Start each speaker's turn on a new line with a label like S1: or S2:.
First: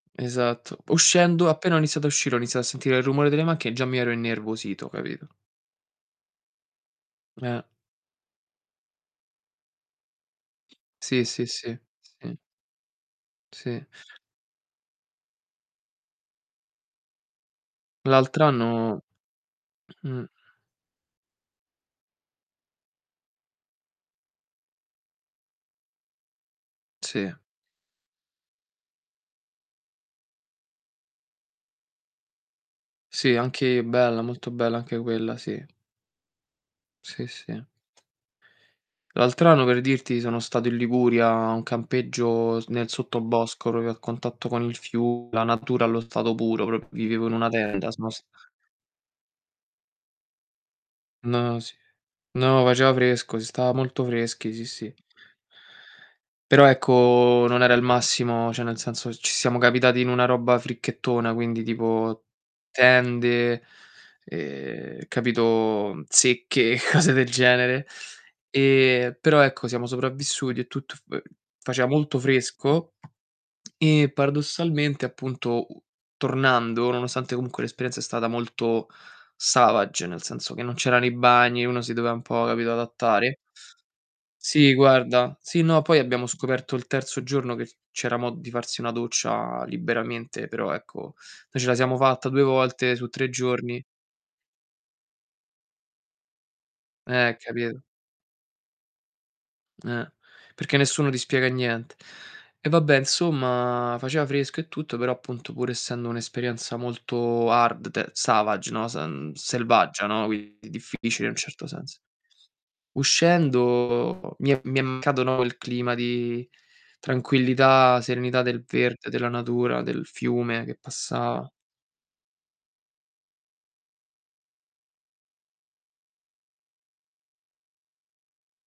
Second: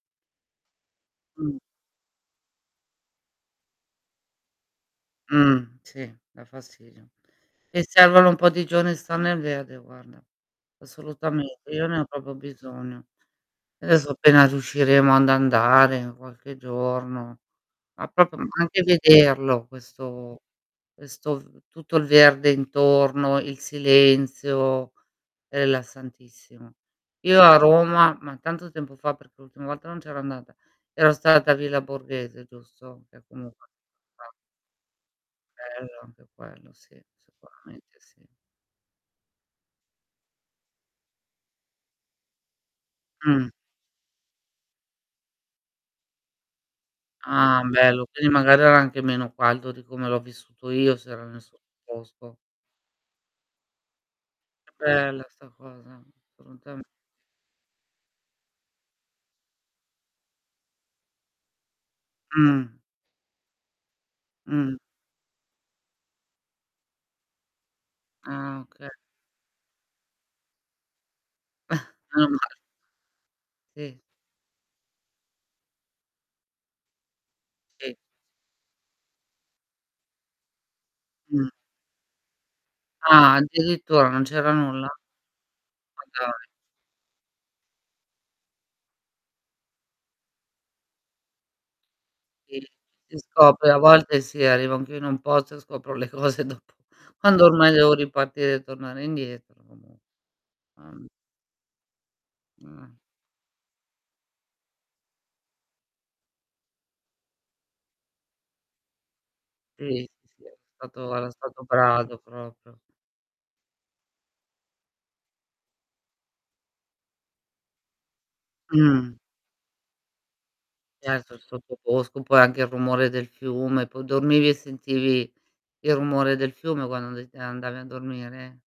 S1: Esatto. Uscendo
S2: Mh.
S1: appena ho iniziato a uscire, ho iniziato a sentire il rumore delle macchie e già mi ero innervosito, capito?
S2: Mh. Sì, dà fastidio.
S1: Eh.
S2: E servono un po' di giorni a star nel verde, guarda.
S1: Sì, sì,
S2: Assolutamente,
S1: sì.
S2: io ne ho proprio
S1: Sì.
S2: bisogno.
S1: Sì.
S2: Adesso, appena riusciremo ad andare qualche giorno, ma proprio anche
S1: L'altr'anno.
S2: vederlo
S1: Mh.
S2: questo questo tutto il verde intorno, il silenzio è rilassantissimo.
S1: Sì.
S2: Io a Roma ma tanto tempo fa, perché l'ultima volta non c'ero andata, ero stata a Villa Borghese, giusto? Che
S1: Sì,
S2: comunque.
S1: anche bella,
S2: [unintelligible]
S1: molto bella anche quella sì.
S2: Bello, anche quello sì,
S1: Sì, sì.
S2: sicuramente sì.
S1: L'altr'anno, per dirti, sono stato in Liguria a un campeggio s nel
S2: Mh.
S1: sottobosco proprio a contatto con il fiume, la natura allo stato puro, proprio vivevo in una
S2: Ah,
S1: tenda
S2: bello.
S1: [unintelligible]
S2: Quindi magari era anche meno caldo di come l'ho vissuto io, se era nel
S1: No, sì.
S2: sottobosco.
S1: No, faceva fresco, si stava molto freschi, sì,
S2: Che
S1: sì.
S2: bella sta cosa.
S1: Però
S2: Assolutamente.
S1: ecco, non era il massimo, cioè nel senso, ci siamo capitati in una roba fricchettona, quindi tipo
S2: Mh.
S1: tende,
S2: Mh.
S1: ehm, capito? Zecche, cose del genere.
S2: Ah, okay.
S1: E, però ecco, siamo sopravvissuti e tutto fa faceva molto
S2: menomale.
S1: fresco,
S2: Sì.
S1: e paradossalmente appunto u tornando, nonostante comunque
S2: Sì.
S1: l'esperienza è stata molto savage, nel senso che non c'erano i
S2: Mh.
S1: bagni, uno si doveva un po' capito
S2: Ah,
S1: adattare.
S2: addirittura, non c'era
S1: Sì
S2: nulla?
S1: guarda, sì no, poi
S2: Ma
S1: abbiamo
S2: dai.
S1: scoperto il terzo giorno che c'era modo di farsi una doccia liberamente, però ecco noi ce la siamo fatta 2
S2: Sì.
S1: volte su
S2: Si
S1: 3
S2: scopre a
S1: giorni.
S2: volte sì, arrivo anch'io in un posto e scopro le cose dopo,
S1: Eh,
S2: quando ormai
S1: capito.
S2: devo ripartire e tornare indietro [unintelligible]
S1: Eh, perché
S2: mh.
S1: nessuno ti spiega niente. E
S2: Mh.
S1: vabbè, 'nsomma, faceva fresco e tutto, però appunto pur essendo un'esperienza molto hard, te savage, no? S mh,
S2: Sì,
S1: selvaggia,
S2: si,
S1: no?
S2: sì.
S1: Quindi
S2: Stato
S1: difficile
S2: allo
S1: in un
S2: stato
S1: certo senso.
S2: brado proprio.
S1: Uscendo mi è mi è mancato, no, quel clima di tranquillità, serenità del verde,
S2: Mh.
S1: della natura, del fiume che
S2: Certo, il
S1: passava.
S2: sottobosco, poi anche il rumore del fiume, poi dormivi e sentivi il rumore del fiume quando and andavi a dormire?